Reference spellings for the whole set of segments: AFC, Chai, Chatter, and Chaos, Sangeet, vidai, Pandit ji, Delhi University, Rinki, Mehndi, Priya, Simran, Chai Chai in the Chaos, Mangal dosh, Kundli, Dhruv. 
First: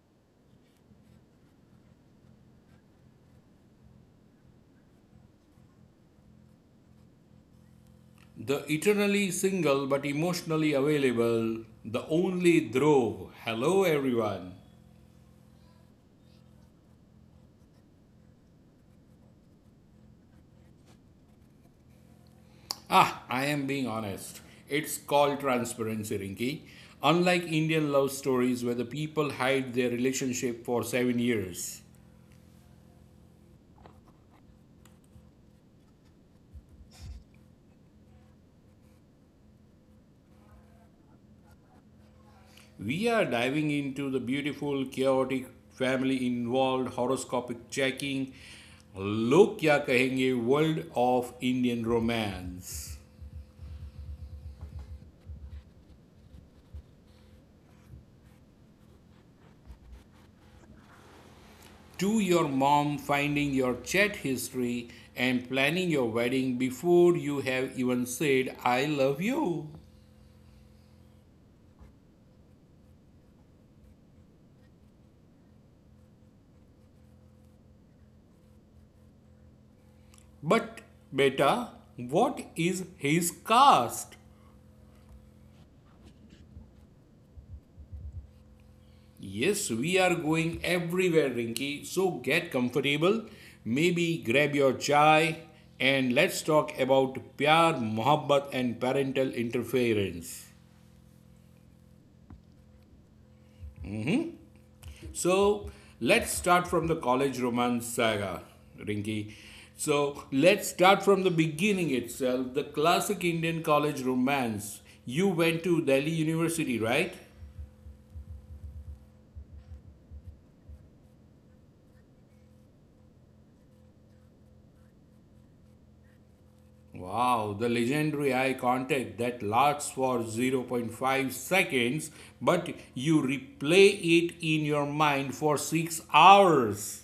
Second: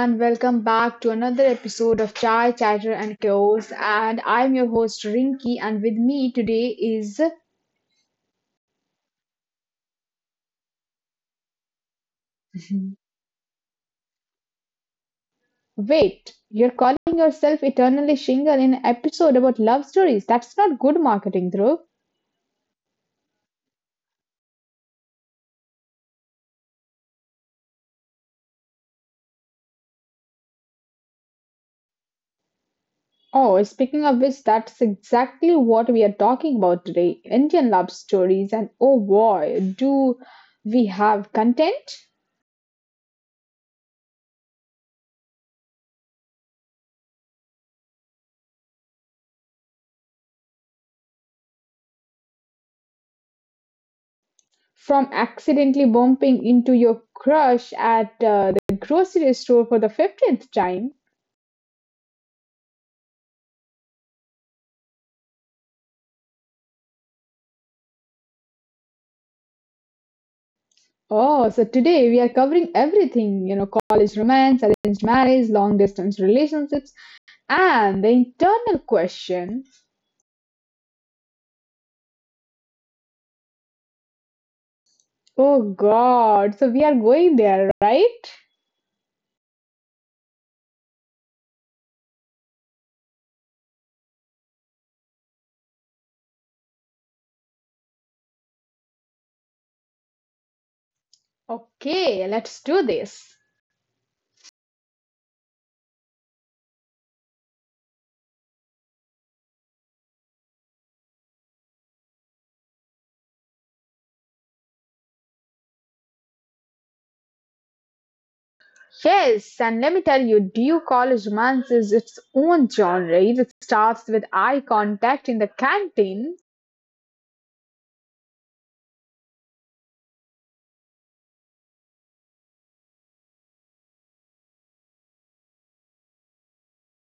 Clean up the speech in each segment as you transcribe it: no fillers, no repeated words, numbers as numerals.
and welcome back to another episode of Chai, Chatter, and Chaos. And I'm your host, Rinki, and with me today is. The eternally single but emotionally available, the only Dhruv. Hello, everyone. Wait, you're calling yourself eternally shingle in an episode about love stories. That's not good marketing, Dhruv. Ah, I am being honest. It's called transparency, Rinki. Unlike Indian love stories where the people hide their relationship for 7 years, Oh, speaking of which, that's exactly what we are talking about today Indian love stories, and oh boy, do we have content? we are diving into the beautiful, chaotic, family involved, horoscopic checking, look ya kahenge world of Indian romance. From accidentally bumping into your crush at the grocery store for the 15th time. To your mom finding your chat history and planning your wedding before you have even said I love you. Oh, so today we are covering everything, college romance, arranged marriage, long distance relationships, and the internal question. But beta, what is his caste? Oh God, so we are going there, right? Yes, we are going everywhere, Rinki. So get comfortable. Maybe grab your chai and let's talk about pyar, mohabbat and parental interference. Okay, let's do this. So let's start from the college romance saga, Rinki. So let's start from the beginning itself, the classic Indian college romance. You went to Delhi University, right? Yes, and let me tell you, due college romance is its own genre. It starts with eye contact in the canteen. Wow, the legendary eye contact that lasts for zero point 0.5 seconds, but you replay it in your mind for 6 hours.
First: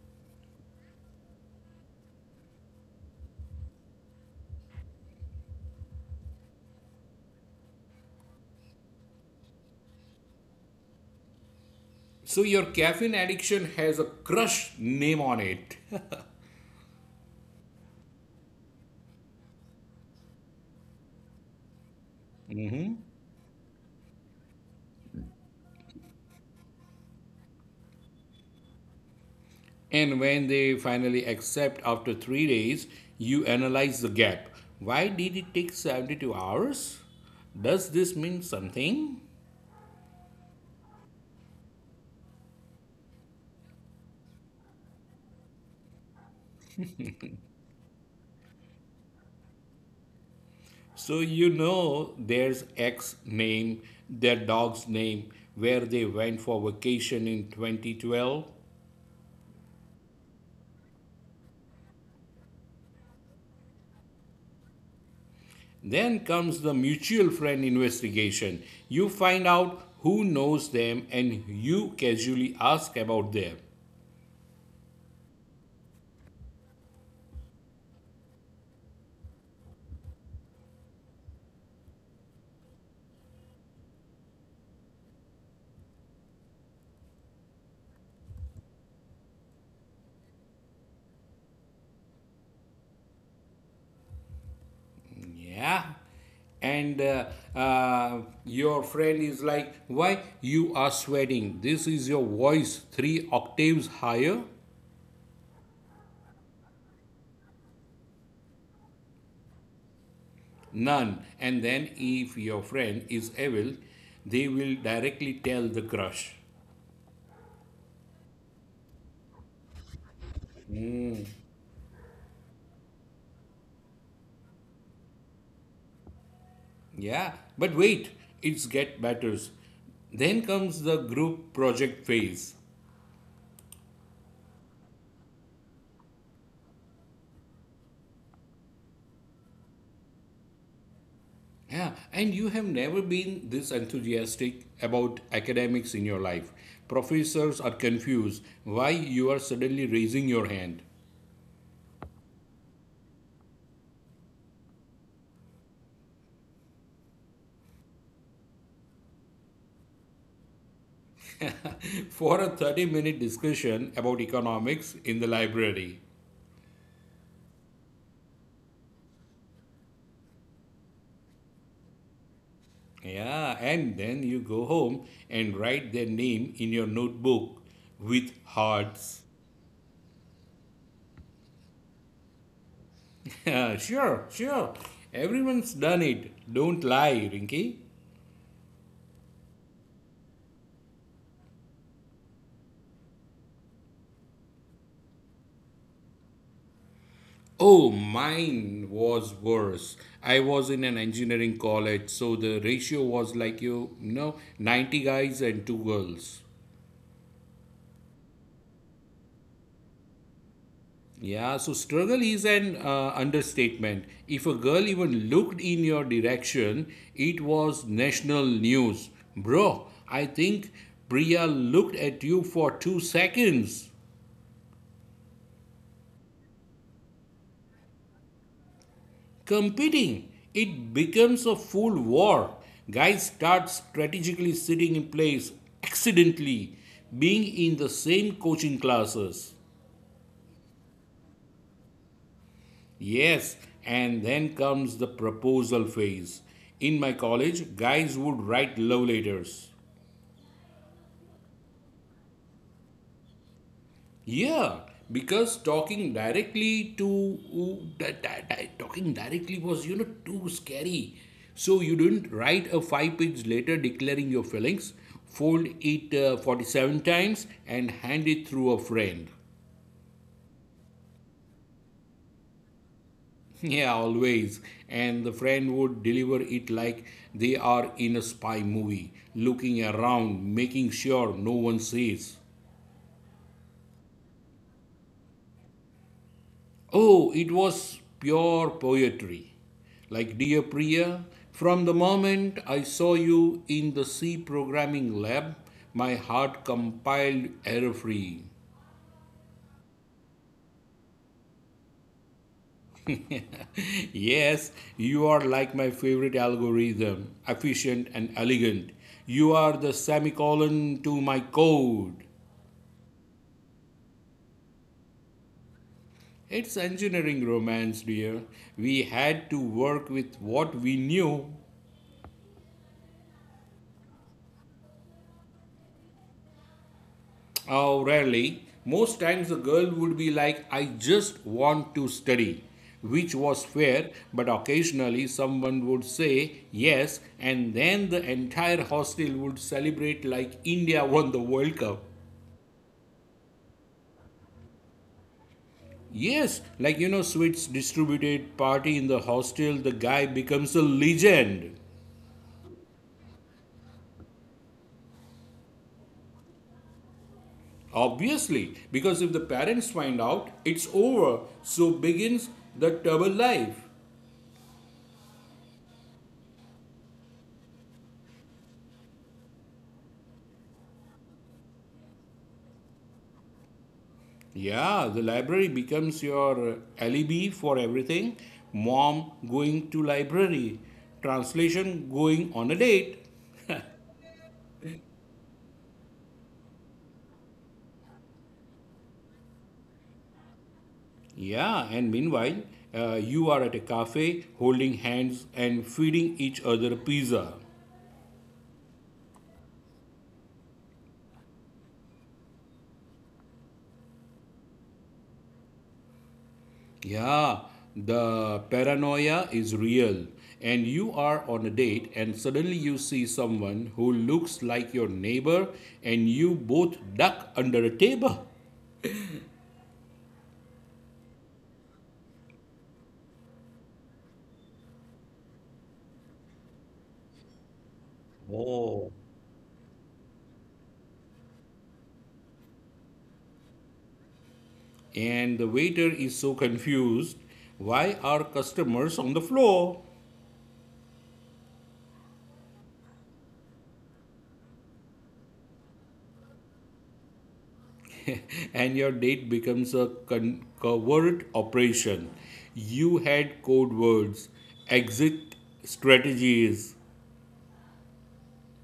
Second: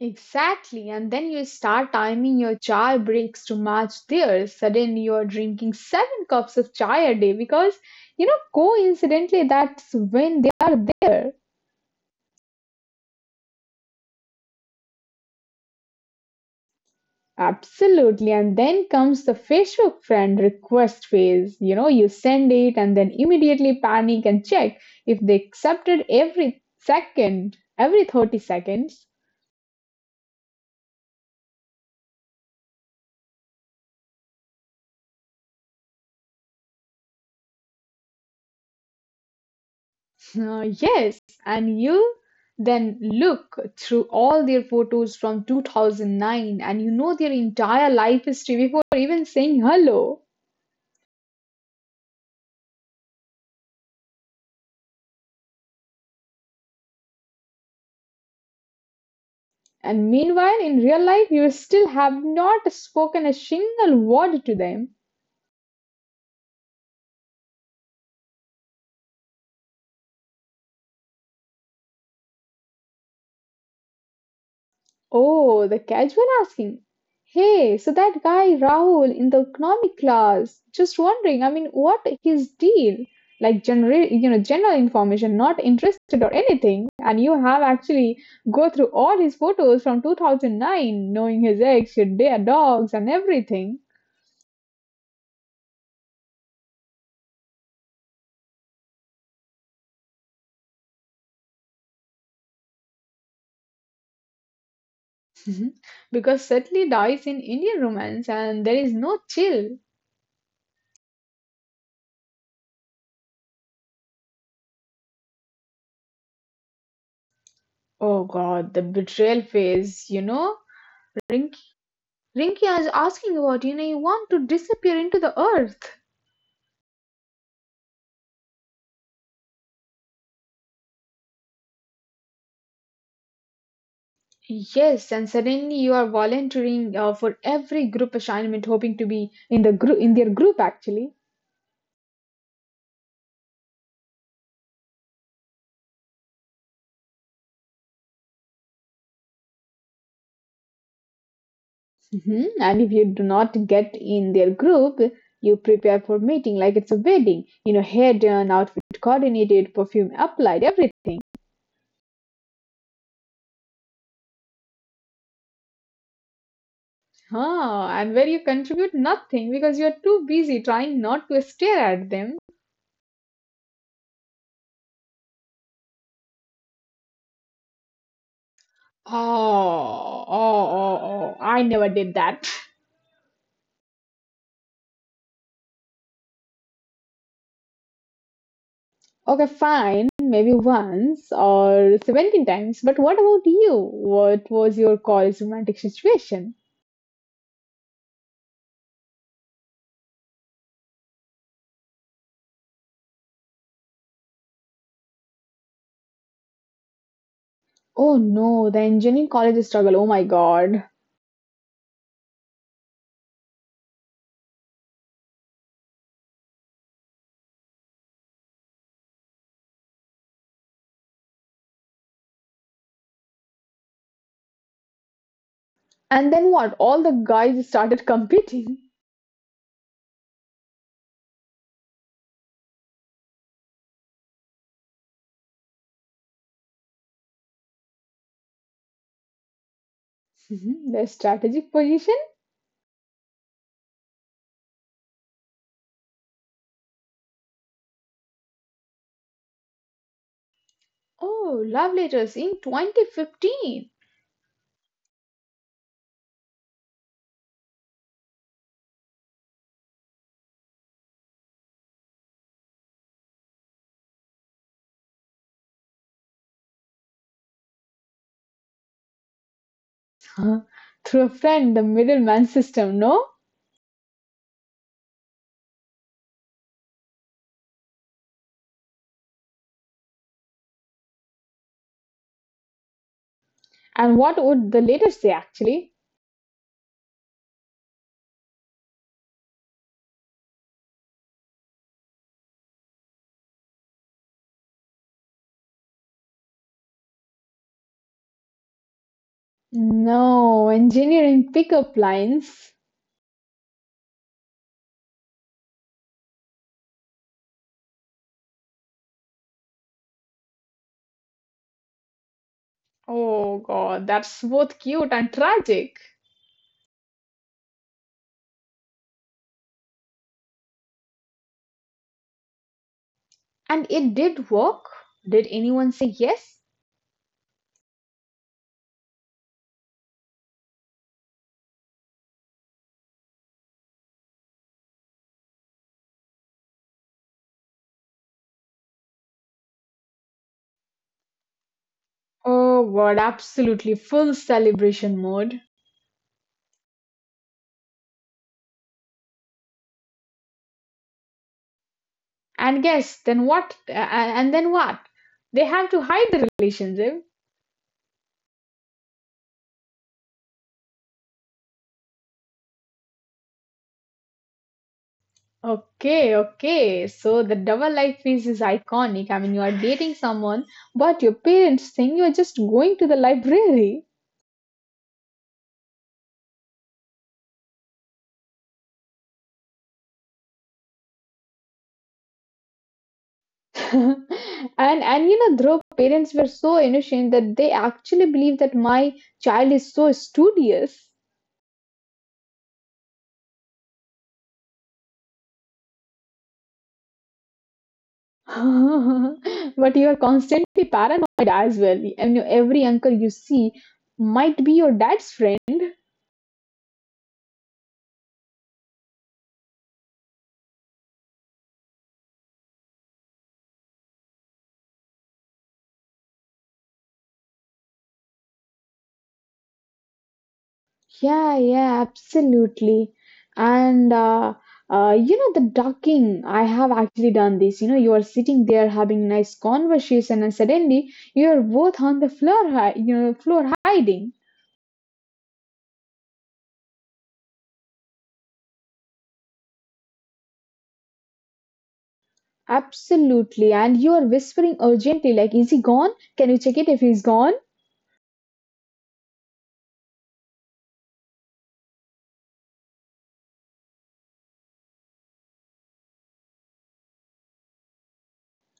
Exactly, and then you start timing your chai breaks to match theirs. Suddenly, you're drinking seven cups of chai a day because, coincidentally, that's when they are there. So your caffeine addiction has a crush name on it. Absolutely, and then comes the Facebook friend request phase. You know, you send it and then immediately panic and check if they accepted every second, every 30 seconds. And when they finally accept after 3 days, you analyze the gap. Why did it take 72 hours? Does this mean something? Yes, and you then look through all their photos from 2009 and you know their entire life history before even saying hello. So you know there's X name, their dog's name, where they went for vacation in 2012. And meanwhile, in real life, you still have not spoken a single word to them. Then comes the mutual friend investigation. You find out who knows them and you casually ask about them. Oh, the casual asking. Hey, so that guy Rahul in the economic class, just wondering, I mean, what his deal? Like general, general information, not interested or anything. And you have actually go through all his photos from 2009, knowing his ex, their dogs, and everything. Yeah. And your friend is like, Why you are sweating? This is your voice 3 octaves higher? Mhm. Because certainly dies in Indian romance, and there is no chill. None. And then, if your friend is evil, they will directly tell the crush. Oh God, the betrayal phase, Rinky is asking about, you want to disappear into the earth. Yeah. But wait, it's get better. Then comes the group project phase. Yes, and suddenly you are volunteering for every group assignment, hoping to be in their group actually. Yeah, and you have never been this enthusiastic about academics in your life. Professors are confused why you are suddenly raising your hand Mhm. And if you do not get in their group, you prepare for meeting like it's a wedding. You know, hair done, outfit coordinated, perfume applied, everything. for a 30-minute discussion about economics in the library. Huh, and where you contribute nothing because you are too busy trying not to stare at them. Yeah, and then you go home and write their name in your notebook with hearts. Oh, oh, oh, oh! I never did that. Sure, sure. Everyone's done it. Don't lie, Rinky. Okay, fine, maybe once or 17 times, but what about you? What was your college romantic situation? Oh, mine was worse. I was in an engineering college, so the ratio was like 90 guys and two girls. Oh no, the engineering college struggle. Oh my god. Yeah, so struggle is an understatement. If a girl even looked in your direction, it was national news. Bro, I think Priya looked at you for 2 seconds. And then what? All the guys started competing. Competing. It becomes a full war. Guys start strategically sitting in place, accidentally being in the same coaching classes. Their strategic position? Yes, and then comes the proposal phase. In my college, guys would write love letters. Oh, love letters in 2015. Yeah, because talking directly to ooh, di- di- di- talking directly was too scary. So you didn't write a five-page letter declaring your feelings, fold it 47 times, and hand it through a friend. Huh. Through a friend, the middleman system, no? Yeah, always. And the friend would deliver it like they are in a spy movie, looking around, making sure no one sees. And what would the letter say actually? Oh, it was pure poetry. Like dear Priya, from the moment I saw you in the C programming lab, my heart compiled error free. No, engineering pickup lines. Yes, you are like my favorite algorithm, efficient and elegant. You are the semicolon to my code. Oh God, that's both cute and tragic. It's engineering romance, dear. We had to work with what we knew. And it did work. Did anyone say yes? Oh, rarely. Most times the girl would be like, I just want to study, which was fair, but occasionally someone would say yes, and then the entire hostel would celebrate like India won the World Cup. Oh God, absolutely full celebration mode. Yes, like sweets distributed party in the hostel, the guy becomes a legend. And guess then what? And then what? They have to hide the relationship. Obviously, because if the parents find out, it's over, so begins the trouble life. Okay, okay. So the double life phase is iconic. I mean, you are dating someone, but your parents think you are just going to the library. Yeah, the library becomes your alibi for everything. Mom going to library, translation going on a date. And you know Dhruv, parents were so innocent that they actually believe that my child is so studious. Yeah, and meanwhile, you are at a cafe holding hands and feeding each other pizza. But you are constantly paranoid as well. And you know, every uncle you see might be your dad's friend. Yeah, the paranoia is real. And you are on a date, and suddenly you see someone who looks like your neighbor, and you both duck under a table. Yeah, yeah, absolutely. And you know the ducking, I have actually done this. You know, you are sitting there Oh. having nice conversation, and suddenly you are both on the floor, you know, floor hiding. And the waiter is so confused. Why are customers on the floor? Absolutely. And you are whispering urgently, like, is he gone? Can you check it if he's gone? And your date becomes a covert operation. You had code words, exit strategies.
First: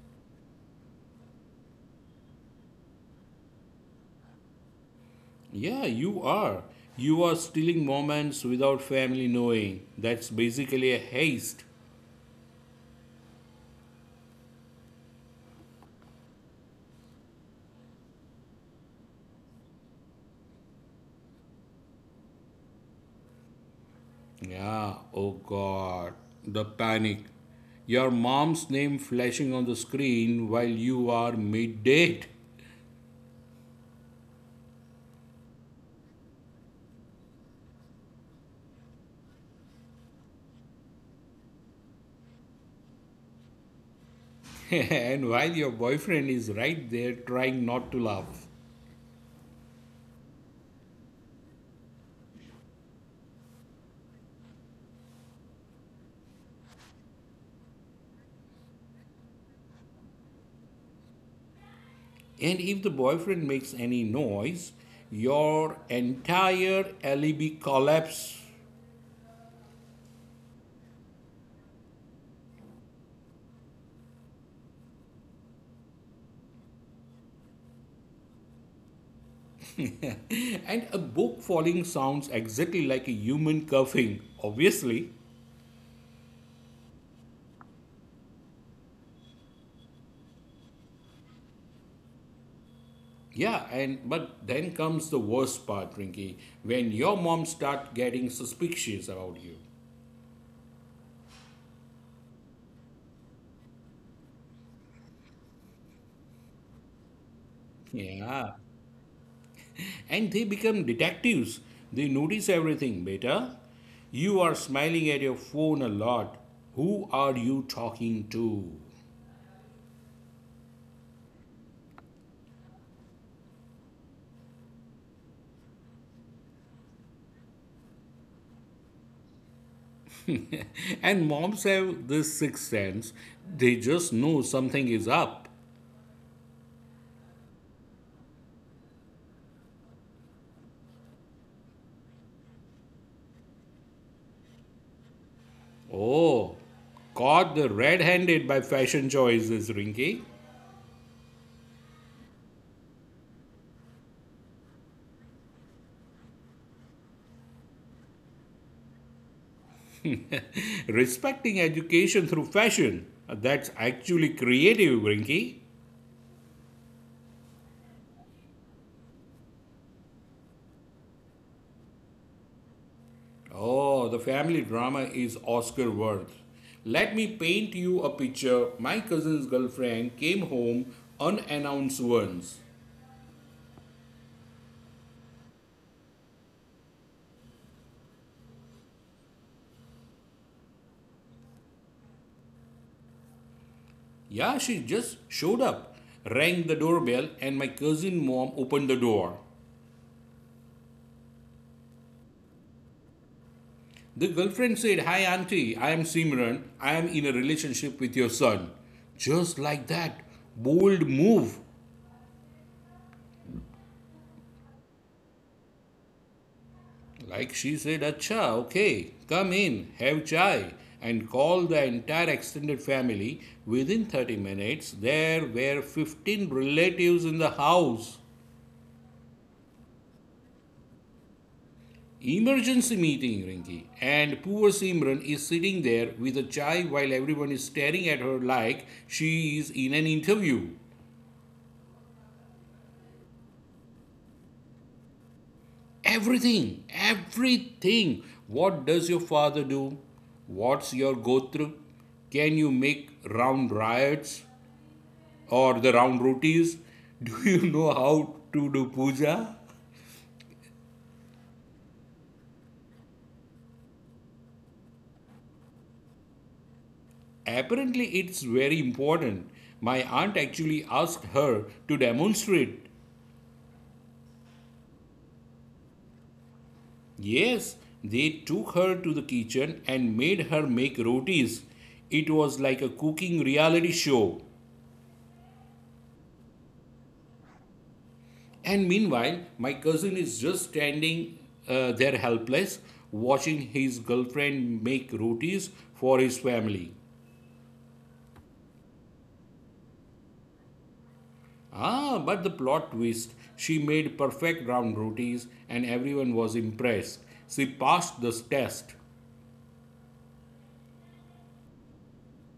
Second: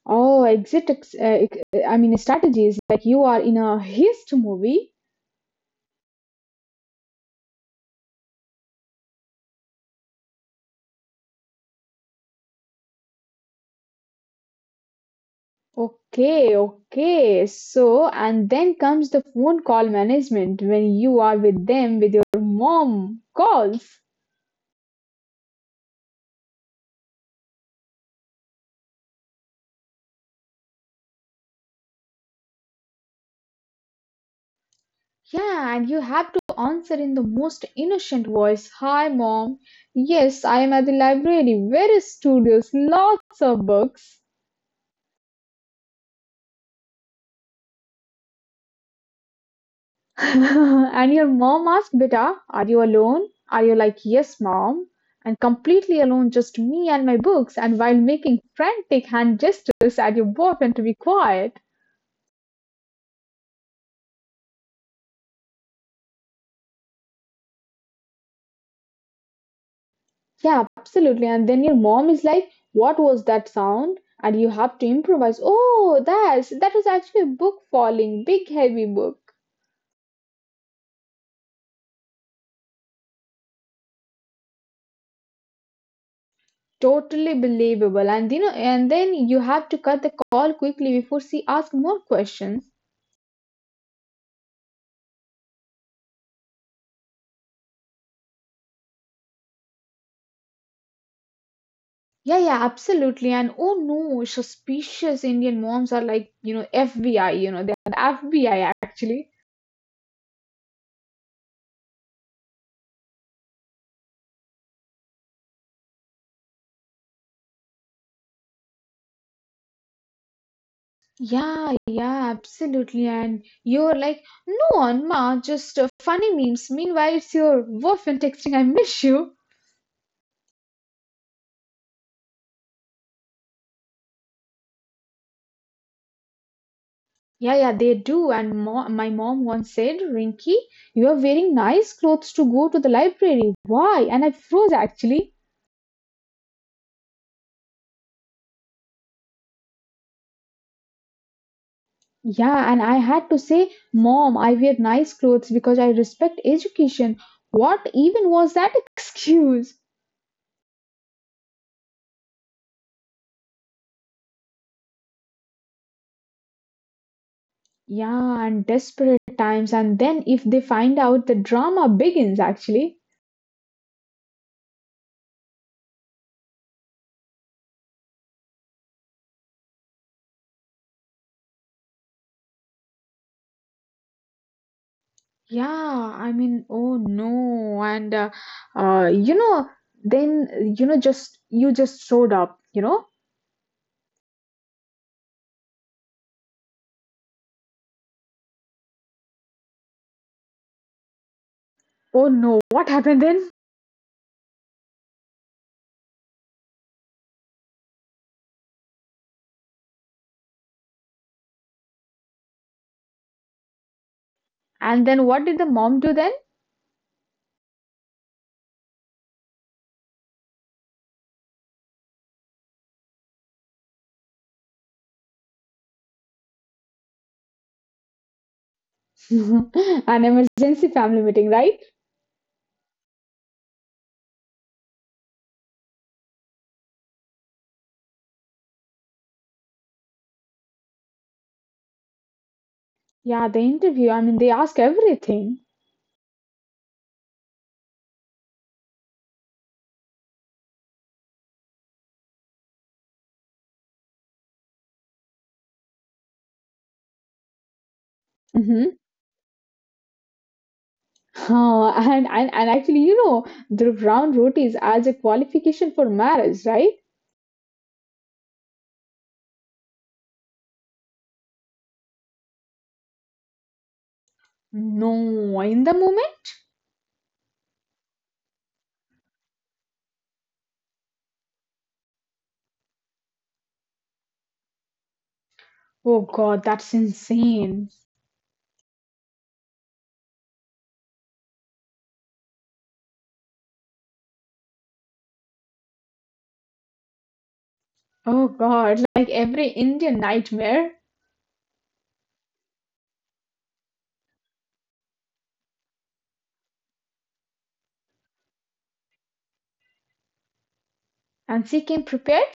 Oh, I mean, strategies. Like, you are in a heist movie. Yeah, you are stealing moments without family knowing. That's basically a heist. Okay, okay. So, and then comes the phone call management when you are with them with your mom calls. Yeah. Oh god, the panic. Your mom's name flashing on the screen while you are mid date. Yeah, and you have to answer in the most innocent voice. Hi, mom. Yes, I am at the library. Where is studios? Lots of books. And while your boyfriend is right there trying not to laugh. And your mom asked, Beta, are you alone? Are you like, yes, mom? And completely alone, just me and my books, and while making frantic hand gestures at your boyfriend to be quiet. And if the boyfriend makes any noise, your entire alibi collapse. Yeah, absolutely. And then your mom is like, what was that sound? And you have to improvise. Oh, that was actually a book falling, big heavy book. And a book falling sounds exactly like a human coughing, obviously. Totally believable. And you know, and then you have to cut the call quickly before she asks more questions. Yeah, and but then comes the worst part, Rinky, when your mom starts getting suspicious about you. Yeah, yeah, absolutely. And oh no, suspicious Indian moms are like, FBI, they're the Yeah. FBI actually. And they become detectives. They notice everything beta. You are smiling at your phone a lot. Who are you talking to? Yeah, yeah, absolutely. And you're like, no, Anma, just funny memes. Meanwhile, it's your boyfriend texting, I miss you. And moms have this sixth sense. They just know something is up. Yeah, yeah, they do. And my mom once said, Rinky, you are wearing nice clothes to go to the library. Why? And I froze actually. Oh, caught the red handed by fashion choices, Rinky. Yeah, and I had to say, Mom, I wear nice clothes because I respect education. What even was that excuse? Respecting education through fashion. That's actually creative, Rinky. Yeah, and desperate times. And then if they find out, the drama begins actually. Oh, the family drama is Oscar worth. Let me paint you a picture. My cousin's girlfriend came home unannounced once. Yeah, I mean, oh no. And, you know, then, you know, just, you just showed up, you know? Yeah, she just showed up, rang the doorbell, and my cousin mom opened the door. Oh no, what happened then? The girlfriend said, Hi, auntie, I am Simran. I am in a relationship with your son. Just like that, bold move. And then what did the mom do then? Like she said, Acha, okay, come in, have chai, and call the entire extended family. Within 30 minutes, there were 15 relatives in the house. An emergency family meeting, right? Emergency meeting, Rinki. And poor Simran is sitting there with a chai while everyone is staring at her like she is in an interview. Yeah, the interview, I mean, they ask everything. Everything, everything. What does your father do? What's your gotra? Can you make round riots? Or the round rotis. Do you know how to Hmm, do puja? and and actually, you know, the brown rotis as a qualification for marriage, right? Apparently, it's very important. My aunt actually asked her to demonstrate. No, in the moment? Yes, they took her to the kitchen and made her make rotis. It was like a cooking reality show. Oh God, that's insane. And meanwhile, my cousin is just standing there helpless, watching his girlfriend make rotis for his family. Oh God, like every Indian nightmare. Ah, but the plot twist. She made perfect round rotis and everyone was impressed. She passed the test. And she came prepared?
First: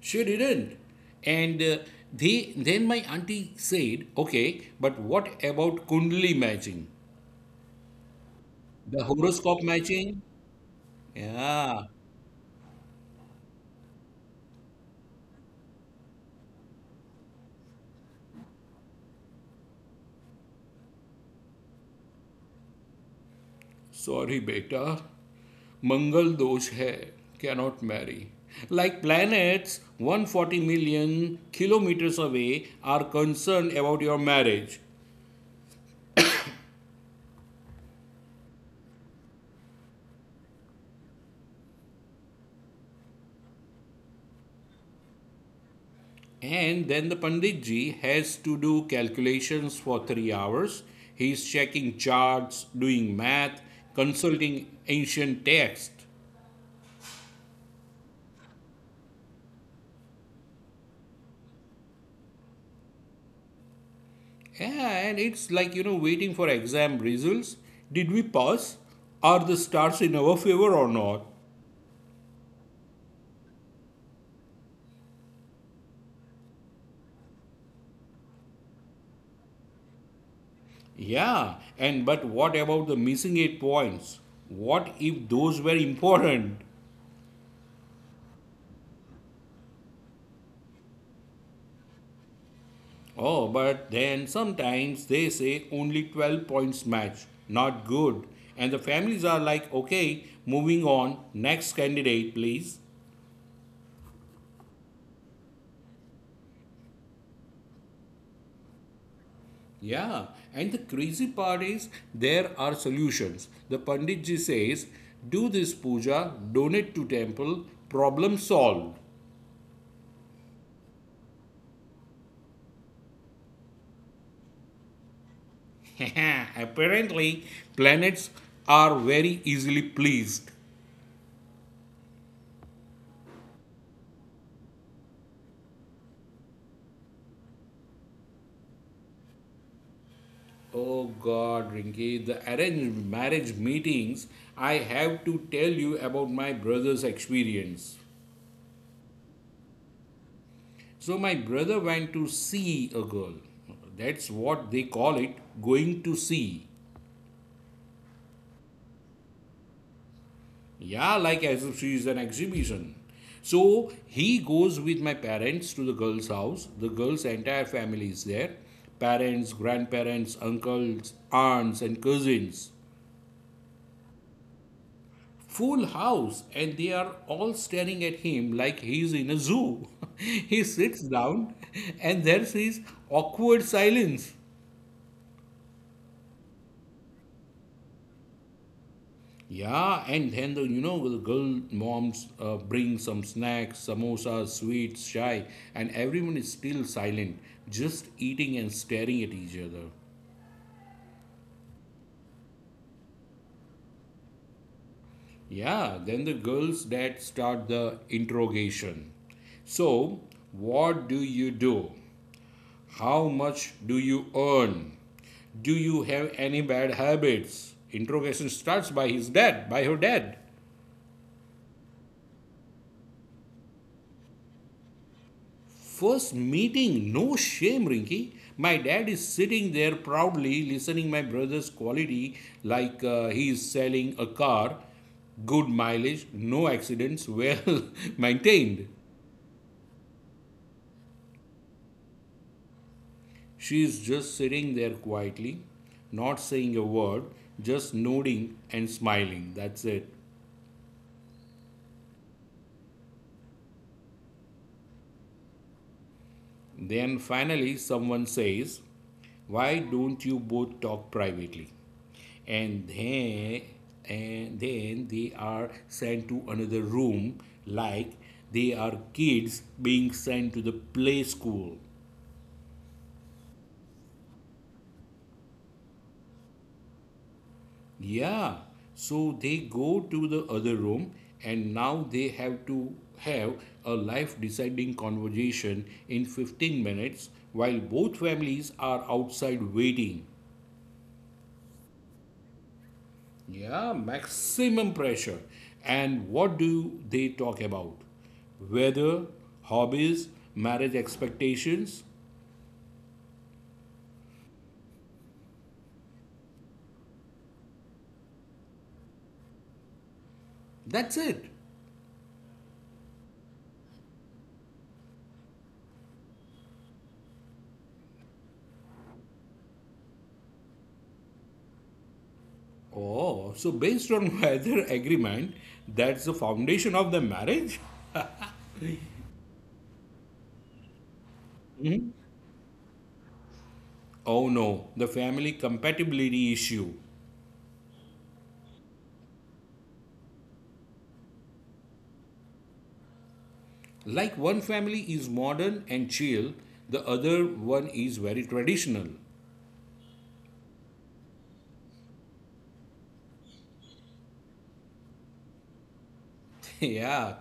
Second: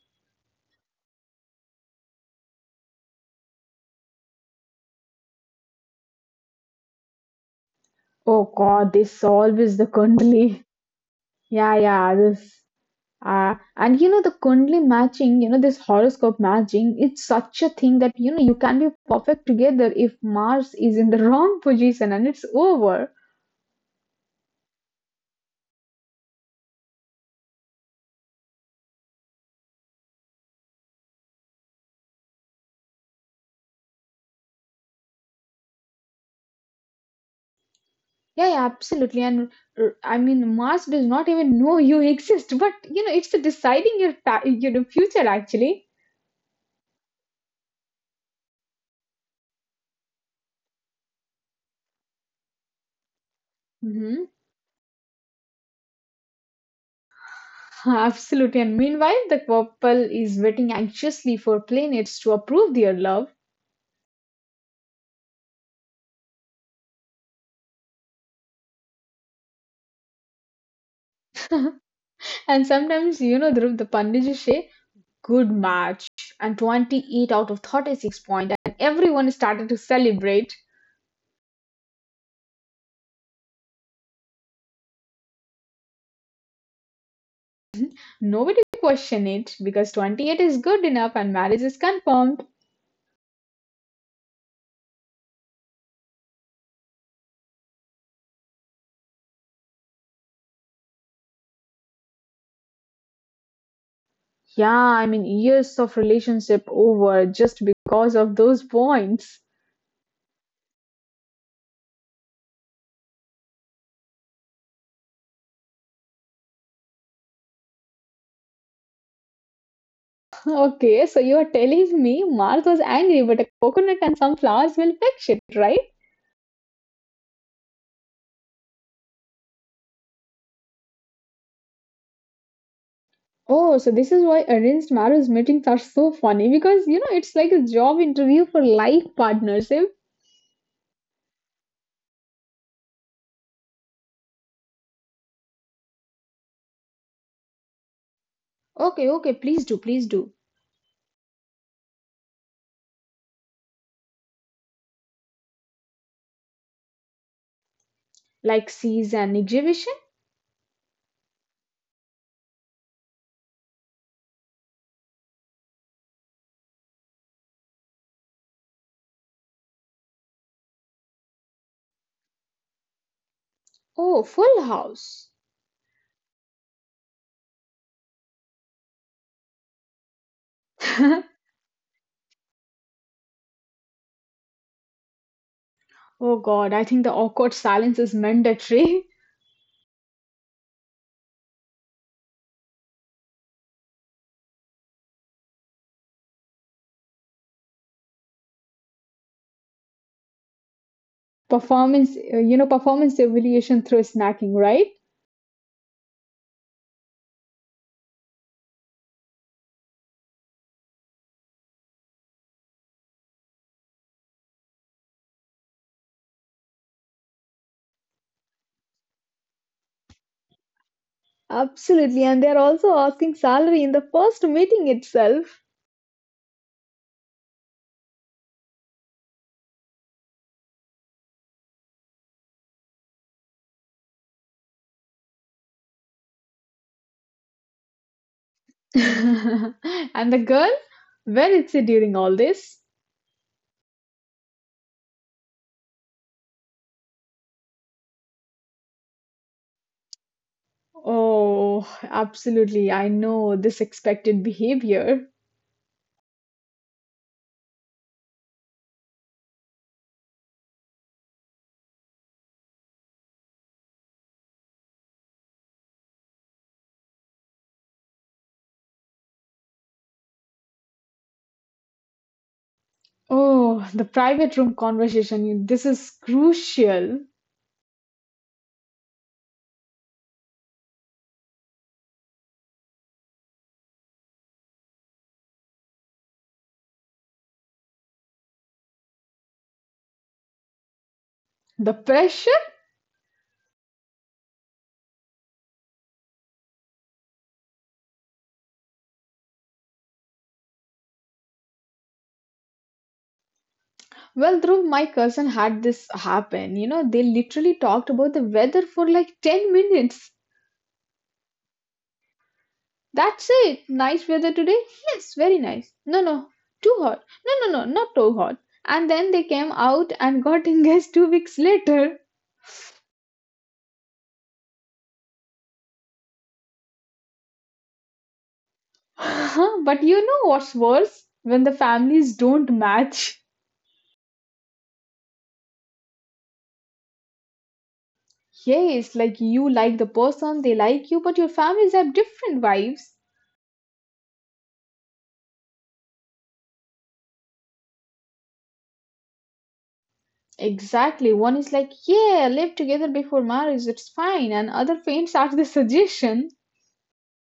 She didn't. And then my auntie said, okay, but what about Kundli matching? Oh God, The this horoscope always the matching? Kundli. Yeah, Yeah. yeah, this. And you know, the Kundli matching, you know, this horoscope matching, it's such a thing that, you know, you can be perfect together if Mars is in the wrong position and it's over. Sorry, beta. Mangal dosh hai, cannot marry like planets 140 million kilometers away are concerned about your marriage. Yeah, yeah, absolutely. And I mean, Mars does not even know you exist, but you know, it's deciding your future actually. And then the Pandit ji has to do calculations for 3 hours. He is checking charts, doing math, Hmm. consulting ancient text. Absolutely. And meanwhile, the couple is waiting anxiously for planets to approve their love. Yeah, and it's like, waiting for exam results. Did we pass? Are the stars in our favor or not? And sometimes, you know, Dhruv, the Pandit say, good match. And 28 out of 36 point. And everyone started to celebrate. Yeah, and but what about the missing 8 points? What if those were important? Nobody questioned it because 28 is good enough and marriage is confirmed. Oh, but then sometimes they say only 12 points match, not good. And the families are like, okay, moving on, next candidate, please. Yeah, I mean, years of relationship over just because of those points. Yeah, and the crazy part is there are solutions. The Pandit ji says, do this puja, donate to temple, problem solved. Okay, so you are telling me Mars was angry, but a coconut and some flowers will fix it, right? Apparently, planets are very easily pleased. Oh, so this is why arranged marriage meetings are so funny because you know it's like a job interview for life partnership. Oh God, Rinki, the arranged marriage meetings, I have to tell you about my brother's experience. Okay, okay, please do, please do. So, my brother went to see a girl. That's what they call it, going to see. Like sees an exhibition? Yeah, like as if she is an exhibition. So, he goes with my parents to the girl's house. The girl's entire family is there: parents, grandparents, uncles, aunts, and cousins. Oh, full house. Full house and they are all staring at him like he's in a zoo. He sits Oh down and there's his awkward silence. god, I think the awkward silence is mandatory. Yeah, and then the you know the girl moms bring some snacks, samosas, sweets, chai, and everyone is still silent, just eating and staring at each other. Performance, you know, performance evaluation through snacking, right? Yeah, then the girls dad start the interrogation. So, what do you do? How much do you earn? Do you have any bad habits? Interrogation starts by her dad. Absolutely, and they're also asking salary in the first meeting itself. First meeting, no shame, Rinki. My dad is sitting there proudly listening my brother's quality like he is selling a car. Good mileage, no accidents, well maintained. And the girl, where is she during all this? She is just sitting there quietly, not saying a word, just nodding and smiling. That's it. Oh, absolutely. I know this expected behavior. Then finally, someone says, Why don't you both talk privately? And then, and then they are sent to another room like they are kids being sent to the play school. Oh, the private room conversation. This is crucial. Yeah, so they go to the other room and now they have to have a life deciding conversation in 15 minutes while both families are outside waiting. The pressure? Yeah, maximum pressure. And what do they talk about? Weather, hobbies, marriage expectations. Well, Dhruv, my cousin had this happen. You know, they literally talked about the weather for like 10 minutes. That's it. That's it. Nice weather today? Yes, very nice. No, no, too hot. No, no, no, not too hot. And then they came out and got engaged 2 weeks later. Oh, so based on weather agreement, that's the foundation of the marriage? But you know what's worse? When the families don't match. Oh no, the family compatibility issue. Yes, like you like the person, they like you, but your families have different vibes. Like one family is modern and chill, the other one is very traditional. Exactly. One is like, yeah, live together before marriage, it's fine. And other faints at the suggestion. Yeah,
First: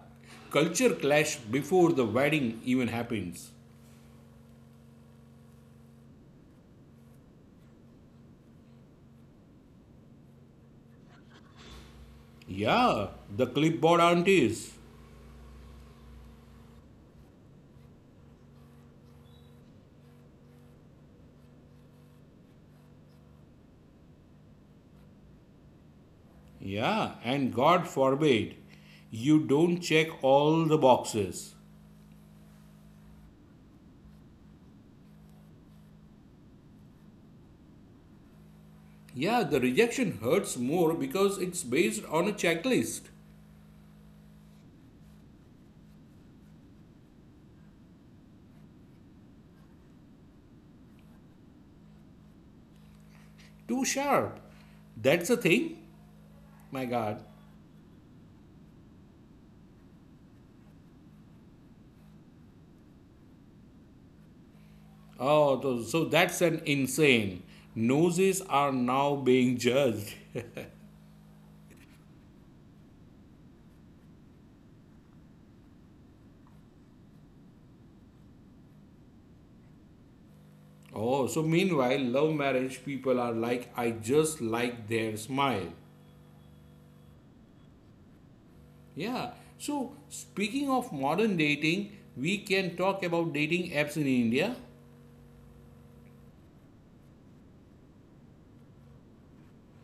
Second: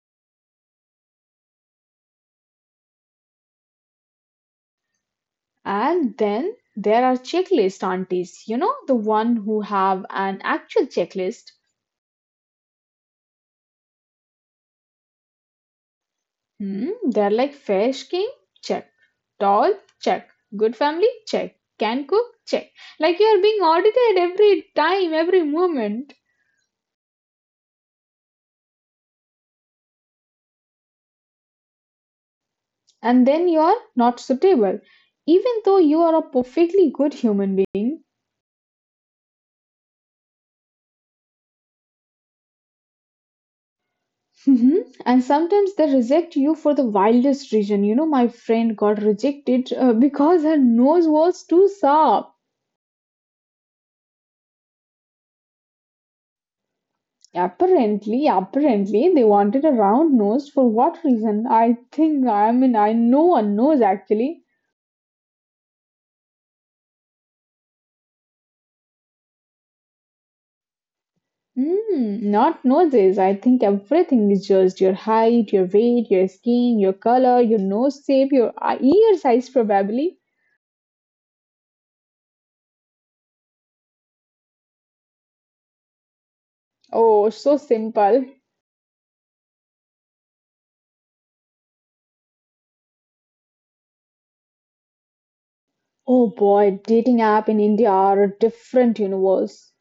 culture clash before the wedding even happens. And then there are checklist aunties, you know, the one who have an actual checklist. Yeah, the clipboard aunties. Hmm, they're like fair skin, check. Tall, check. Good family, check. Can cook, check. Like you're being audited every time, every moment. Yeah, and God forbid you don't check all the boxes. And then you're not suitable, even though you are a perfectly good human being. Yeah, the rejection hurts more because it's based on a checklist. Mhm. And sometimes they reject you for the wildest reason. You know, my friend got rejected because her nose was too soft. Too sharp. That's a thing? My God. Apparently, apparently they wanted a round nose for what reason? I think I mean I no one knows actually. Oh, so that's an insane. Noses are now being judged. Hmm, not noses. I think everything is just your height, your weight, your skin, your color, your nose shape, your ear size probably. Oh, so meanwhile, love marriage people are like, I just like their smile. Oh, so simple. Yeah. So speaking of modern dating, we can talk about dating apps in India. Oh boy, dating app in India are a different universe.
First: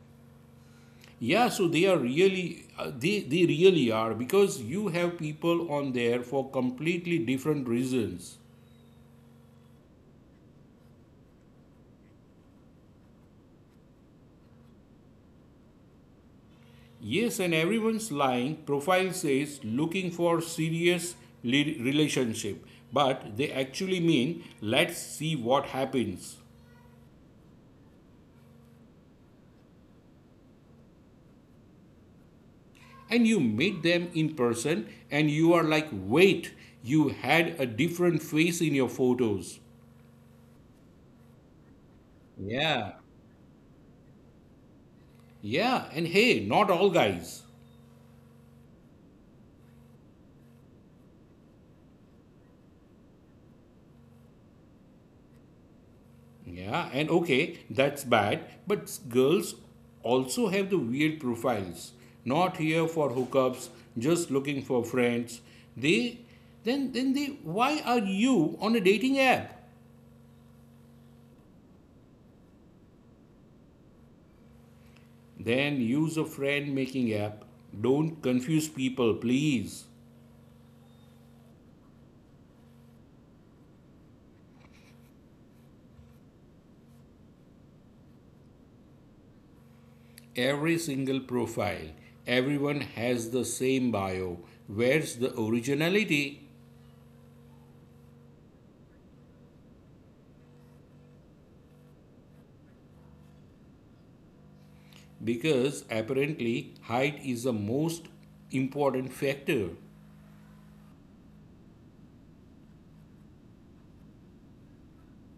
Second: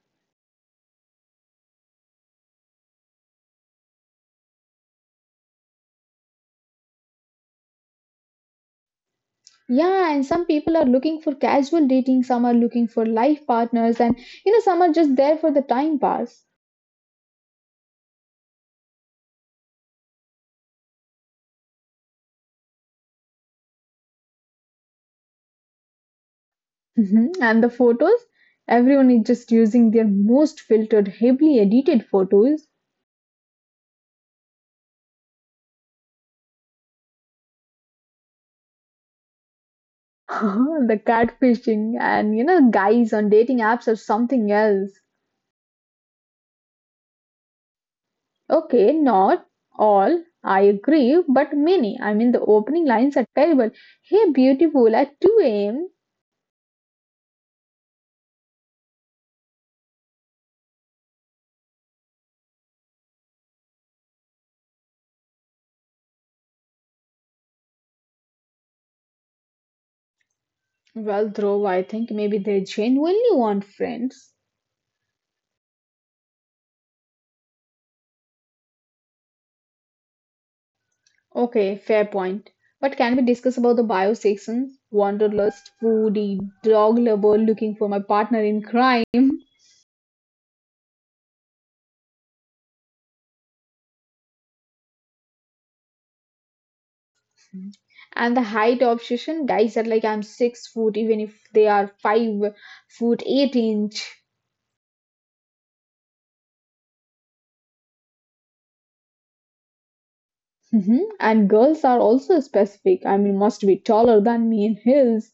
Yeah, so they are really they really are because you have people on there for completely different reasons. Yeah, and some people are looking for casual dating, some are looking for life partners, and some are just there for the time pass. Yes, and everyone's lying profile says looking for serious relationship, but they actually mean let's see what happens. Mhm. And the photos, everyone is just using their most filtered, heavily edited photos. And you meet them in person and you are like, wait, you had a different face in your photos. The catfishing and you know, Yeah, guys on dating apps are something else. yeah, and hey, not all guys. Okay, not all, I agree, but many. I mean, the opening lines are terrible. Hey, beautiful, at 2 a.m. Yeah, and okay, that's bad, but girls also have the weird profiles. Not here for hookups, just looking for friends. They, then why are you on a dating app? Well, though, I think maybe they genuinely want friends. Then use a friend making app. Don't confuse people, please. Okay, fair point. But can we discuss about the bio sections? Wanderlust, foodie, dog lover, looking for my partner in crime, Every single profile, everyone has the same bio. Where's the originality? and the height obsession. Guys are like, I'm 6 foot, even if they are 5 foot 8 inch. Because apparently height is the most important factor. Mhm. And girls are also specific. I mean, must be taller than me in heels.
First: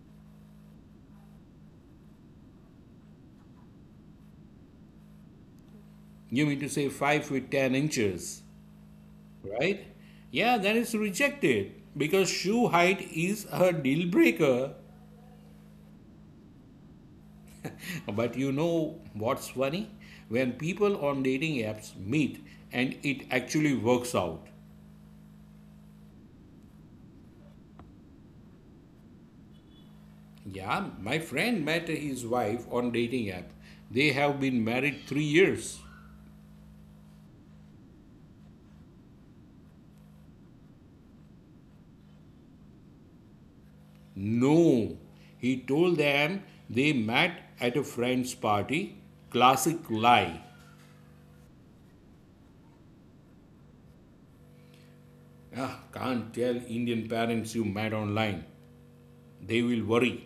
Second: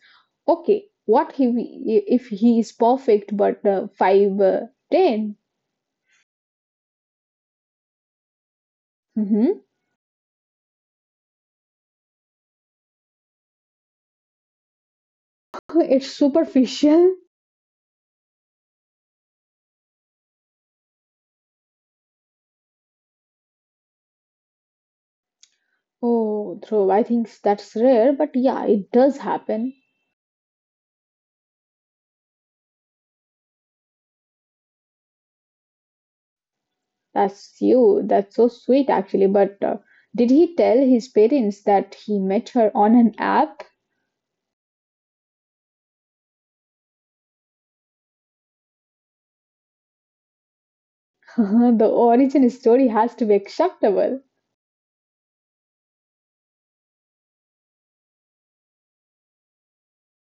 Okay, what if if he is perfect but five ten? You mean to say 5 feet 10 inches, Mhm. right? Yeah, that is rejected because shoe height is a deal breaker. It's superficial. But you know what's funny? When people on dating apps meet and it actually works out. Oh, Dhruv, I think that's rare, but yeah, it does happen. Yeah, my friend met his wife on dating app. They have been married 3 years. That's you. That's so sweet, actually. But did he tell his parents that he met her on an app? No, he told them they met at a friend's party. Classic lie. The origin story has to be acceptable. Ah, can't tell Indian parents you met online. They will worry.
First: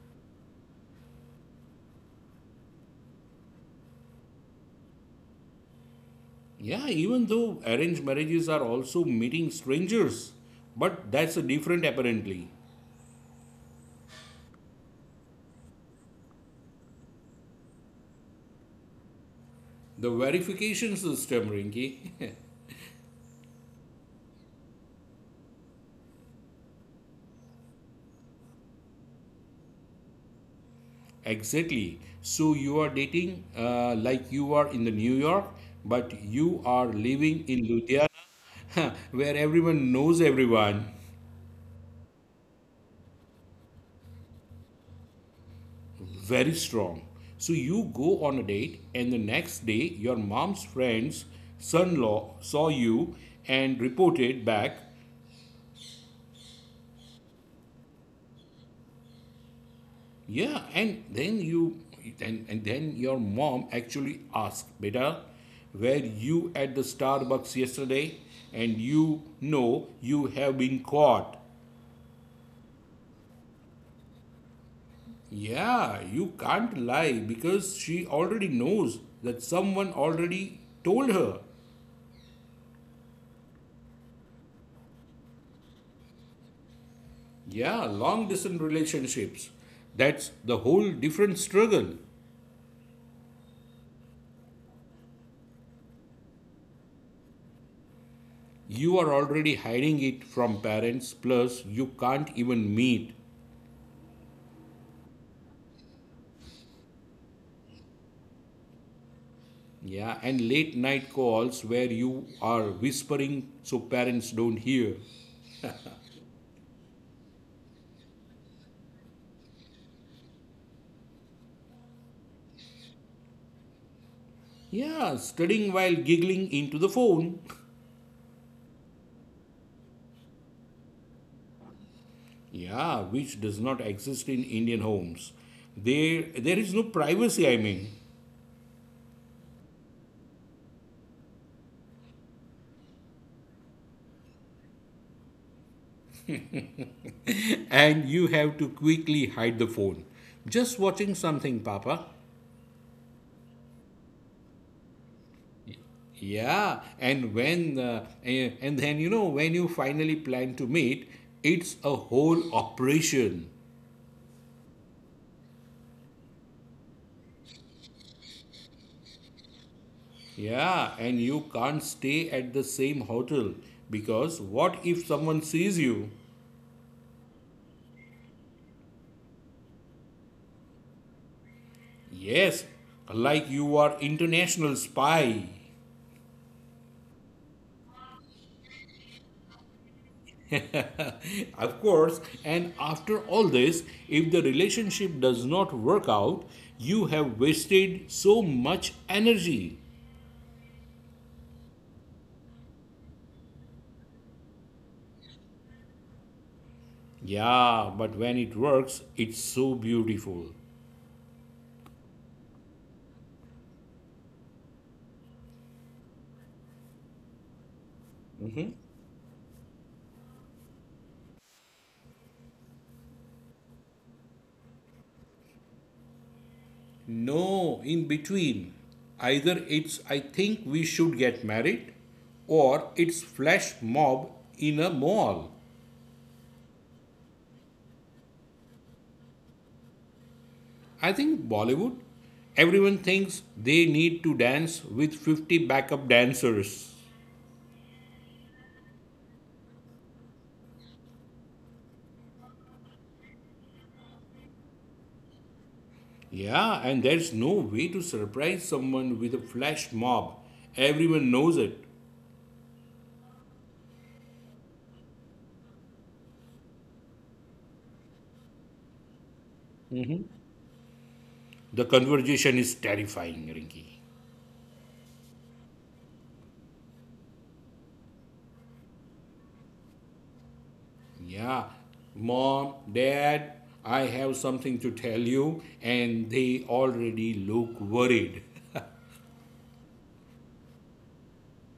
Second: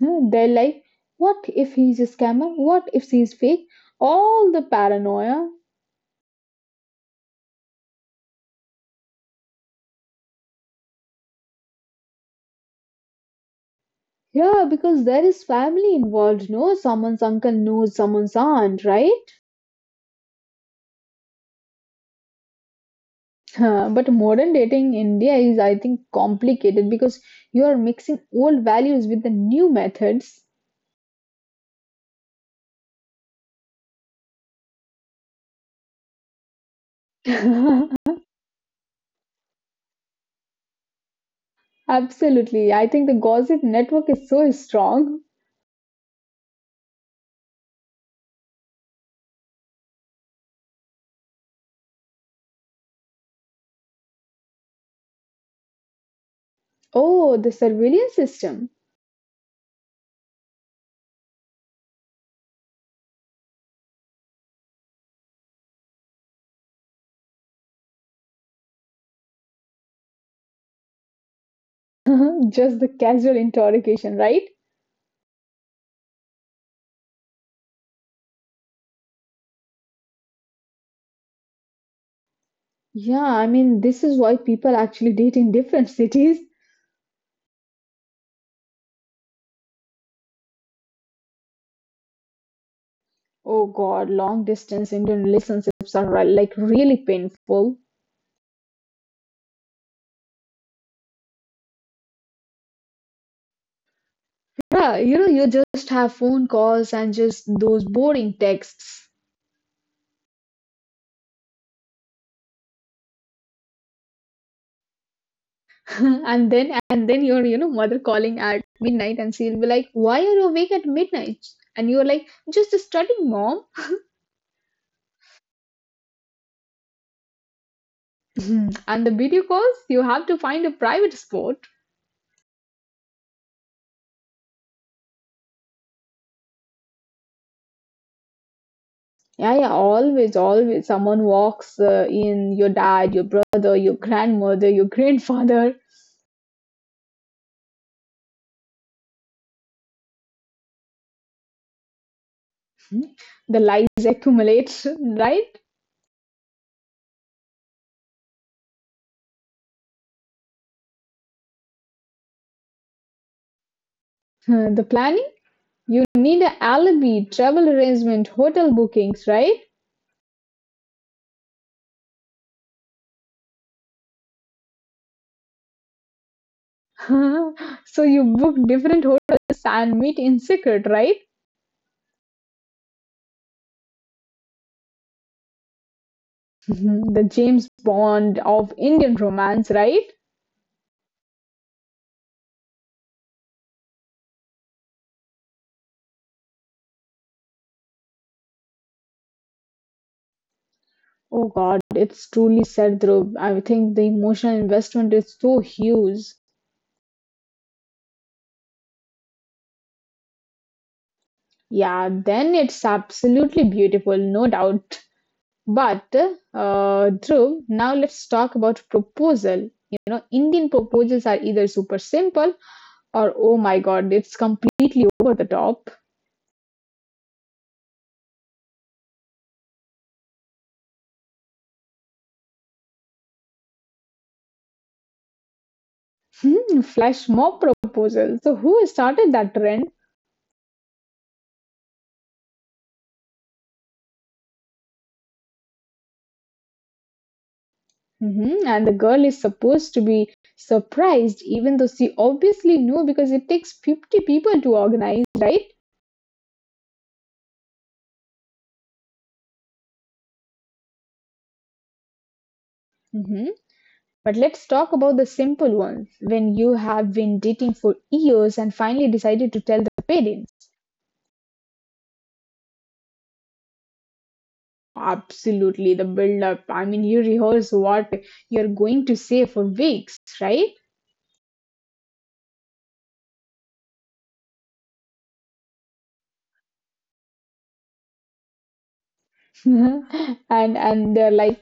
They're like, what if he's a scammer? What if she's fake? All the paranoia. Yeah, even though arranged marriages are also meeting strangers. But that's a different apparently. Yeah, because there is family involved, no? Someone's uncle knows someone's aunt, right? The verification system, Rinki. Huh, but modern dating in India is, I think, complicated because you are mixing old values with the new methods. Exactly. So you are dating like you are in the New York, but you are living in Ludhiana, where everyone knows everyone. Absolutely. I think the gossip network is so strong. Very strong. So you go on a date, and the next day, your mom's friend's son in law saw you and reported back. Oh, the surveillance system. Yeah, and then you, and then your mom actually asked, Beta, were you at the Starbucks yesterday? And you know you have been caught. Just the casual interrogation, right? Yeah, you can't lie because she already knows that someone already told her. Yeah, I mean, this is why people actually date in different cities. Yeah, long distance relationships. That's the whole different struggle. Oh God, long distance Indian relationships are like really painful. You are already hiding it from parents, plus, you can't even meet. Yeah, you just have phone calls and just those boring texts. Yeah, and late night calls where you are whispering so parents don't hear. And then your mother calling at midnight, and she'll be like, why are you awake at midnight? And you're like, just studying, mom. Yeah, studying while giggling into the phone. and the video calls, you have to find a private spot. Yeah, which does not exist in Indian homes. There is no privacy, I mean. Yeah, yeah, always someone walks in. Your dad, your brother, your grandmother, your grandfather. And you have to quickly hide the phone. Just watching something, Papa. Hmm? The lies accumulate. right. Yeah, and when and then you know when you finally plan to meet, it's a whole operation. The planning, you need an alibi, travel arrangement, hotel bookings, right? Yeah, and you can't stay at the same hotel because what if someone sees you? So you book different hotels and meet in secret, right? Yes, like you are international spy. Mhm. The James Bond of Indian romance, right? Of course, and after all this, if the relationship does not work out, you have wasted so much energy. Oh God, it's truly said, Dhruv. I think the emotional investment is so huge. Yeah, but when it works, it's so beautiful. Yeah, then it's absolutely beautiful, no doubt. But Dhruv, now let's talk about proposal. Indian proposals are either super simple or oh my God, it's completely over the top. No, in between. Either it's I think we should get married or it's flash mob in a mall. Flash mob proposal. So who started that trend? I think Bollywood, everyone thinks they need to dance with 50 backup dancers. Mhm. And the girl is supposed to be surprised, even though she obviously knew because it takes 50 people to organize, right? Yeah, and there's no way to surprise someone with a flash mob. Everyone knows it. Mhm. But let's talk about the simple ones. When you have been dating for years and finally decided to tell the parents. The conversation is terrifying, Rinki. Absolutely, the build up. I mean, you rehearse what you're going to say for weeks, right? Yeah, mom, dad, I have something to tell you, and they already look worried. And they're like,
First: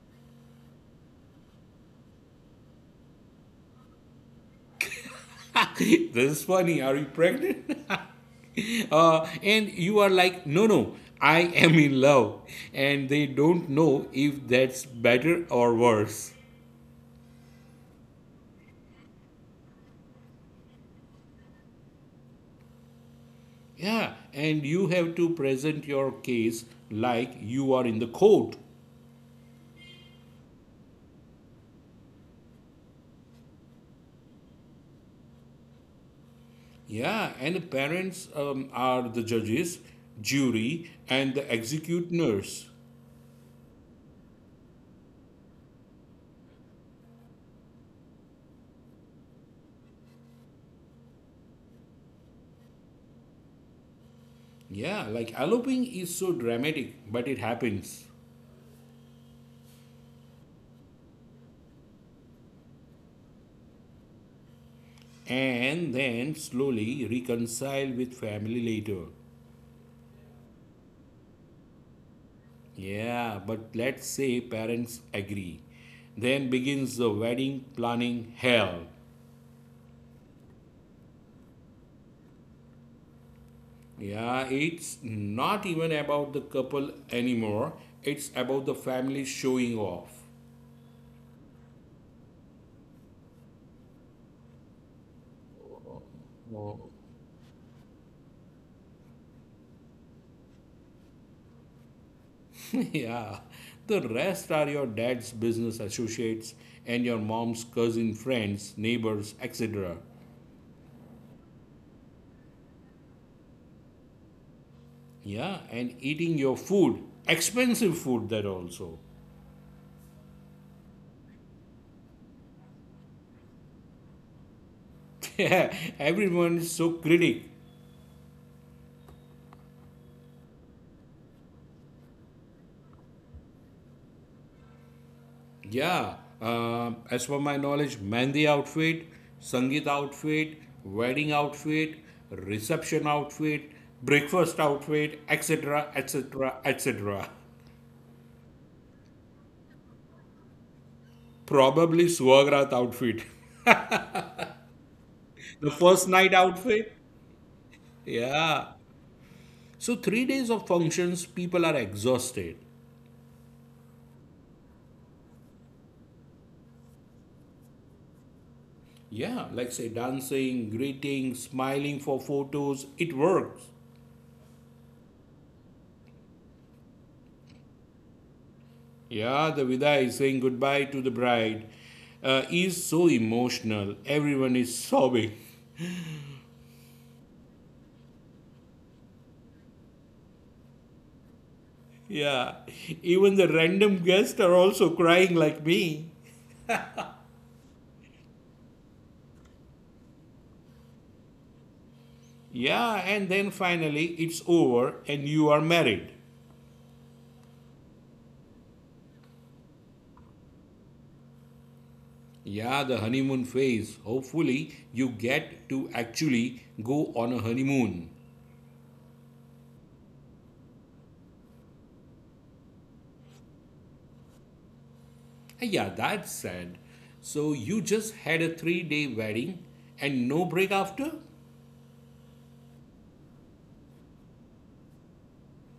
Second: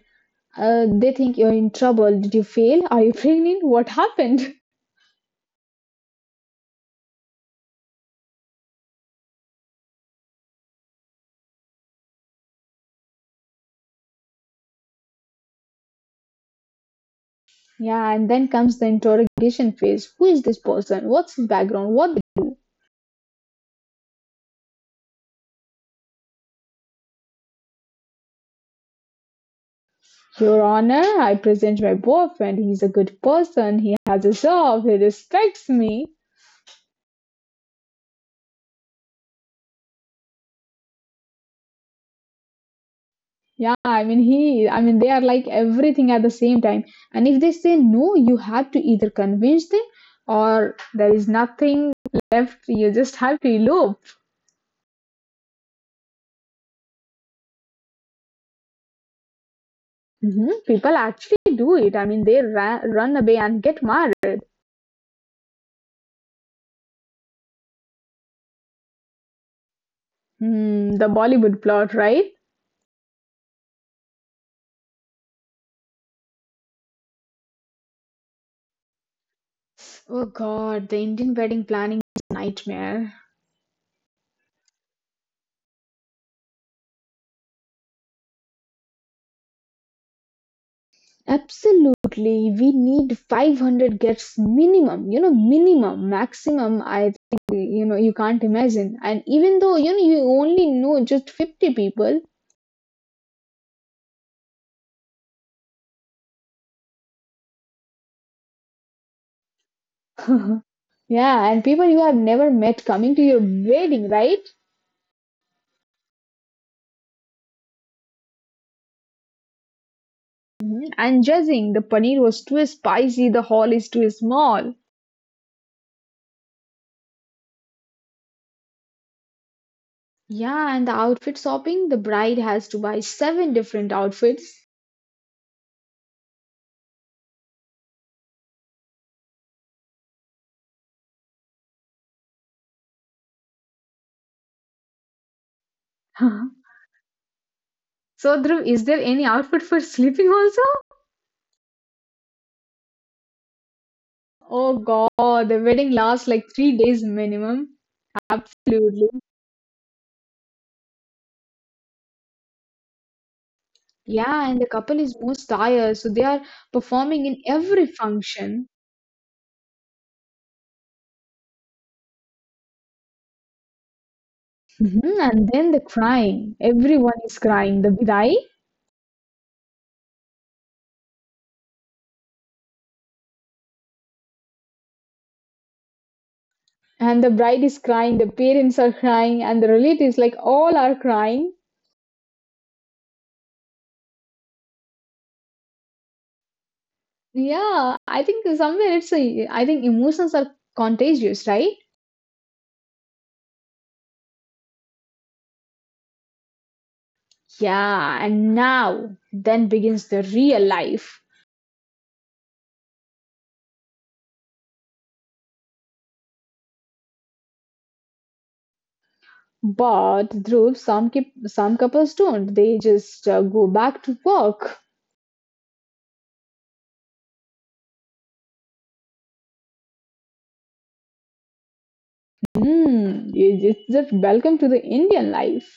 They think you're in trouble. Did you fail? Are you pregnant? What happened? This is funny. Are you pregnant? And you are like, no, no, I am in love, and they don't know if that's better or worse. Yeah, and then comes the interrogation phase. Who is this person? What's his background? What? Yeah, and you have to present your case like you are in the court. Your Honor, I present my boyfriend. He's a good person. He has a job. He respects me. Yeah, and the parents are the judges, jury, and the executioners. Yeah, I mean he. I mean they are like everything at the same time. And if they say no, you have to either convince them or there is nothing left. You just have to elope. Yeah, like eloping is so dramatic, but it happens. People actually do it. I mean they run away and get married. And then slowly reconcile with family later. Hmm, the Bollywood plot, right? Yeah, but let's say parents agree. Then begins the wedding planning hell. Oh God, the Indian wedding planning is a nightmare. Yeah, it's not even about the couple anymore, it's about the family showing off. Absolutely, we need 500 guests minimum, minimum, maximum. I think, you can't imagine. And even though, you only know just 50 people, Yeah, the rest are your dad's business associates and your mom's cousin friends, neighbors, etc. yeah, and people you have never met coming to your wedding, right? Yeah, and eating your food, expensive food that also. Mhm. And judging the paneer was too spicy, the hall is too small. Yeah, everyone is so critic. Yeah, and the outfit shopping, the bride has to buy seven different outfits. Yeah, as per my knowledge, Mehndi outfit, Sangeet outfit, wedding outfit, reception outfit, breakfast outfit, etc., so, etc., etc. Dhruv, is there any outfit for sleeping also? Probably Swagrat outfit, Oh god, the the wedding first lasts night like three outfit. days minimum. Yeah. Absolutely. So 3 days of functions, people are exhausted. Yeah, and the couple is most tired, so they are performing in every function. Yeah, like say dancing, greeting, smiling for photos, it works. Mhm. And then the crying. Everyone is crying. The bidai. Yeah, the vidai is saying goodbye to the bride is so emotional. Everyone is sobbing. And the bride is crying, the parents are crying, and the relatives, like all are crying. Yeah, even the random guests are also crying like me. Yeah, I think somewhere it's a, I think emotions are contagious, right? Yeah, and then finally it's over and you are married. Yeah, and now then begins the real life. Yeah, the honeymoon phase. Hopefully, you get to actually go on a honeymoon. But Dhruv, some couples don't. They just go back to work. Hey, yeah, that's sad. So you just had a 3 day wedding and no break after? It's just welcome to the Indian life.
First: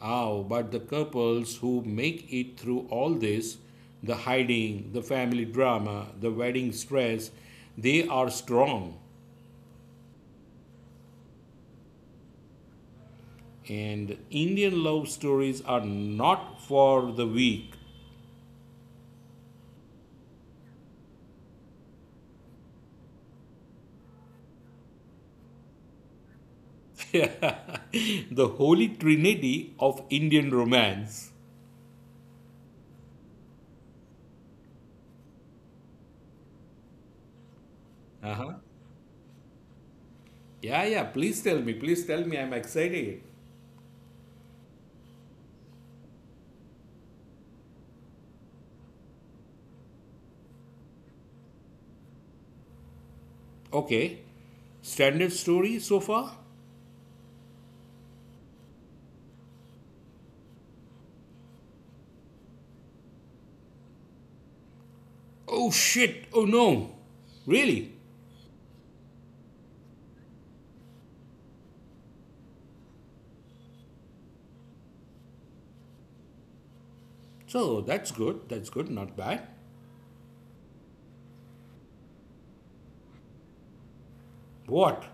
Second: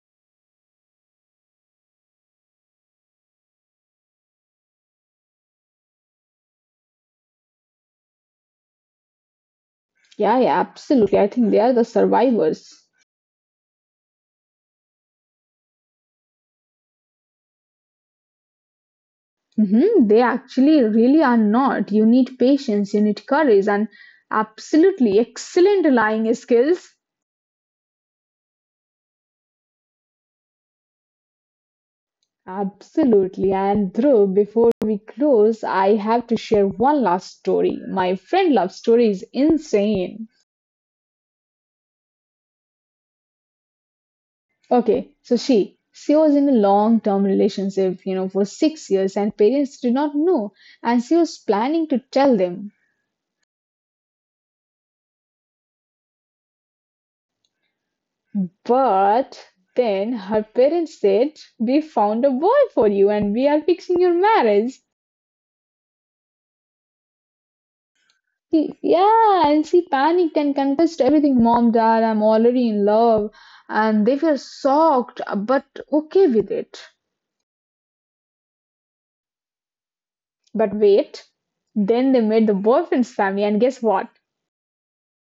Oh, but the couples who make it through all this, the hiding, the family drama, the wedding stress, they are strong. Yeah, yeah, absolutely. I think they are the survivors. And Indian love stories are not for the weak. They actually really are not. You need patience, you need courage, and absolutely excellent lying skills. The holy trinity of Indian romance. Absolutely. And Dhruv, before we close, I have to share one last story. My Uh friend huh. love story is insane. Yeah, yeah, please tell me, I'm excited. Okay, so she was in a long term relationship, for 6 years, and parents did not know, and she was planning to tell them. Okay. Standard story so far? But then her parents said, "We found a boy for you, and we are fixing your marriage." Oh shit! Oh no! Really? Yeah, and she panicked and confessed everything. Mom, dad, I'm already in love. And they were shocked, but okay with it. So that's good, not bad. But wait, then they met the boyfriend's family, and guess what? What?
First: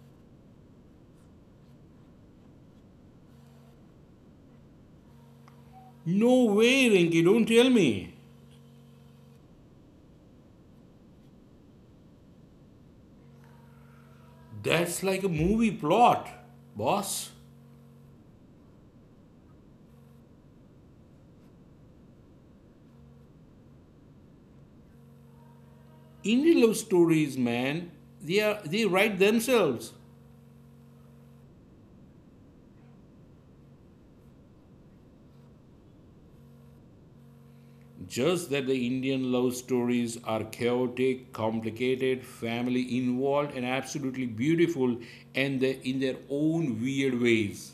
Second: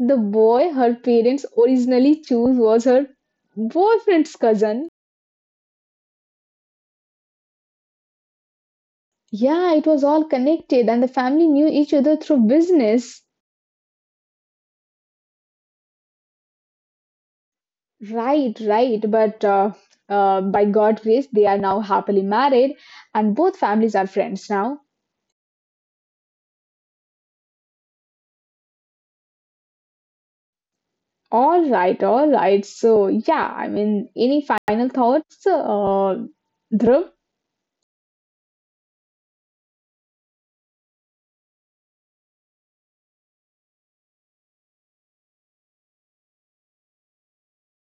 The boy her parents originally chose was her boyfriend's cousin. No way, Rinky, don't tell me. Yeah, it was all connected, and the family knew each other through business. That's like a movie plot, boss. Right, right. But by God's grace, they are now happily married, and both families are friends now. Indian love stories, man, they, are, they write themselves. All right, all right. So, yeah, I mean, any final thoughts, Dhruv? Just that the Indian love stories are chaotic, complicated, family involved, and absolutely beautiful and in their own weird ways.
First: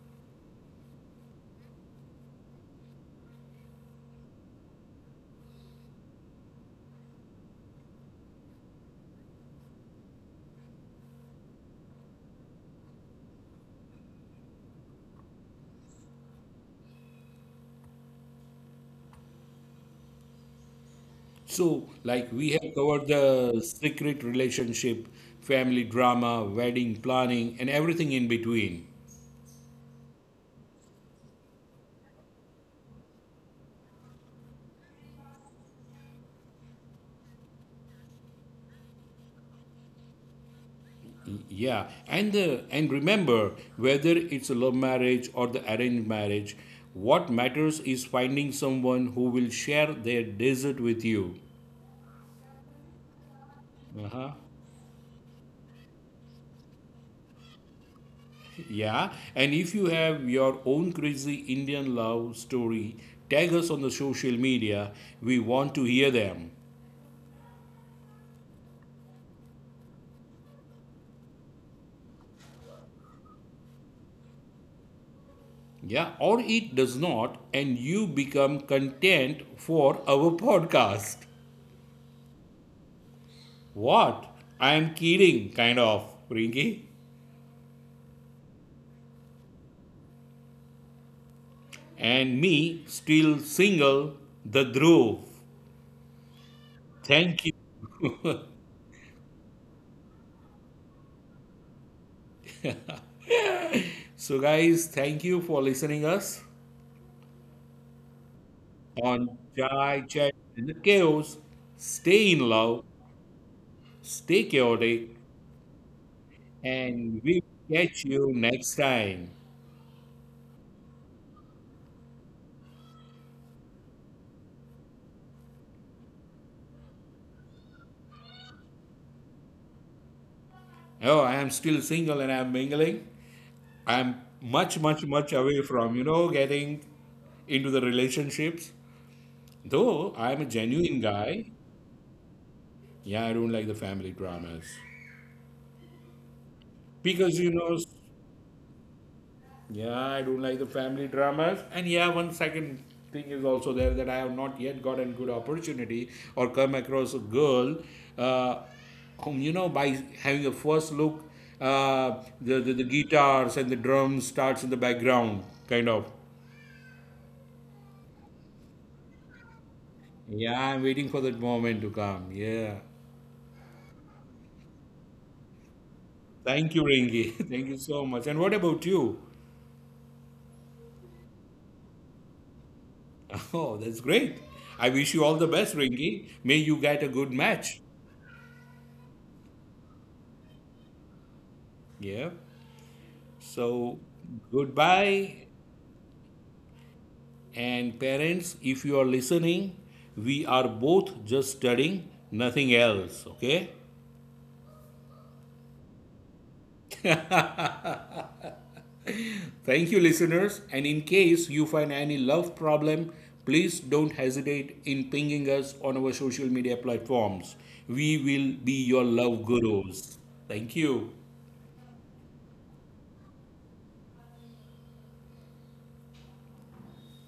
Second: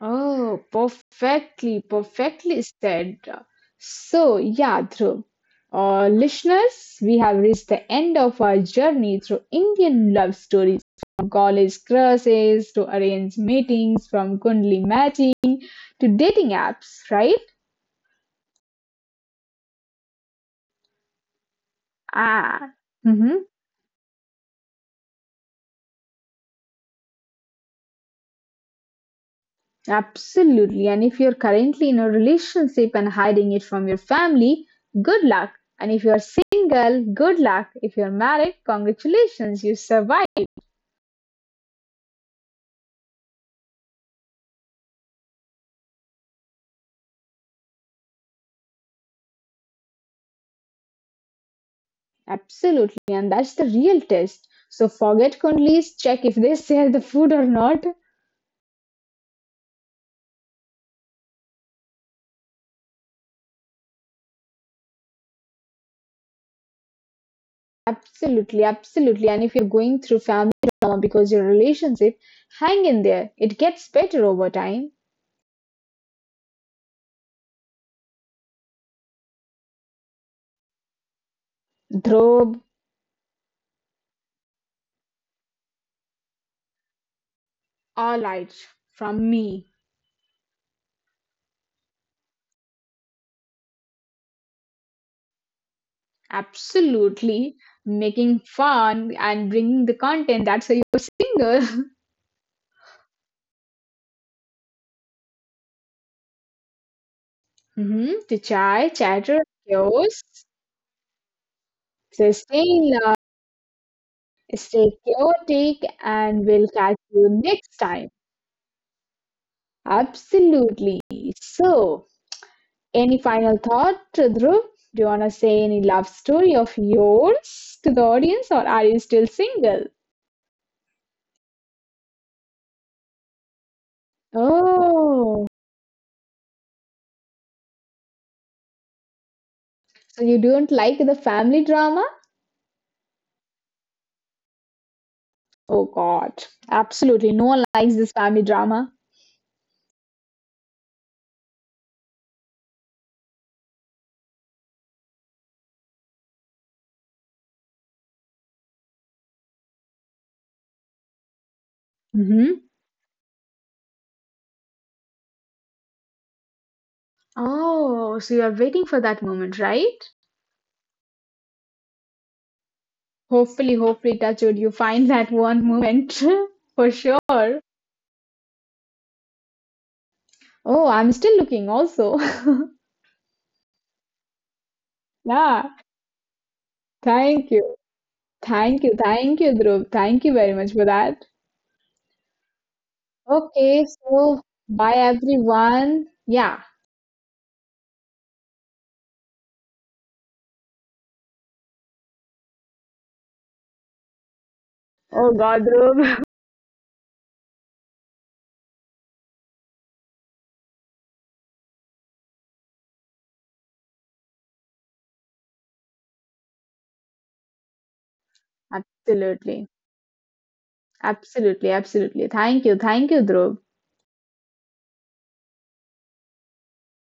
Oh, perfectly, perfectly said. So, yeah, Dhruv, listeners, we have reached the end of our journey through Indian love stories from college crushes to arranged meetings, from Kundli magic to dating apps, right? So, like we have Ah. covered the Mhm. secret relationship, family drama, wedding planning, and everything in between. Absolutely. And if you're currently in a relationship and hiding it from your family, good luck. And if you're single, good luck. If you're married, congratulations, you survived. Yeah, and remember, whether it's a love marriage or the arranged marriage, what matters is finding someone who will share their desert with you. Absolutely. And that's the real Uh-huh. test. So forget Kundli's, check if they share the food or not. Yeah, and if you have your own crazy Indian love story, tag us on the social media. We want to hear them. Absolutely, absolutely. And if you're going through family drama because your relationship, hang in there. It gets better over time. Yeah, or it does not, and you become content for our podcast. Dhruv, What? I'm kidding, kind of, Rinky. all right from me. And me, still single, the groove. Thank you. Absolutely. Making fun and bringing the content that's a your single. So, guys, thank you for listening us hmm To chai, on chatter, Chai Chai chaos. in the Chaos. Stay in So love, stay in love, stay chaotic, stay chaotic, and we'll and catch we you will catch next you time. next time. Absolutely. So, any final thought, Dhruv? Do you want to say any love story of yours to the audience, or are you still single? Oh, I am still single and I'm mingling. I'm much, much, much away Oh, from, you know, getting into the relationships. Though I'm a so you genuine don't like the guy, family drama? yeah, I don't like the family dramas. Oh God, Because, you absolutely. No know, one likes this family drama. yeah, I don't like the family dramas. And yeah, one second thing is also there that I have not yet got a good opportunity or come across a girl uh, whom, you know, by having a first look, the hmm guitars and the drums starts in the background, kind of. Oh, so you're waiting for that moment, right? Yeah, I'm waiting for that moment to come. Yeah. Hopefully, hopefully, touch wood, you find that one moment Thank you, for Ringy. sure. Thank you Oh, so much. And what about you? I'm still looking also. Oh, that's great. I wish you all the best, Yeah, Ringy. May you get a good thank match. you. Thank you. Thank you, Dhruv. Thank you very much for that. Yeah. So, Okay, so bye goodbye. everyone. Yeah. And parents, if you are listening, we are both just studying, nothing else. Okay? Oh God, Dhruv. Thank you, listeners. And in case you find any love problem, please don't hesitate in pinging us on our social media platforms. We will be your love Absolutely. gurus. Thank you. Absolutely. Absolutely. Thank you. Thank you, Dhruv.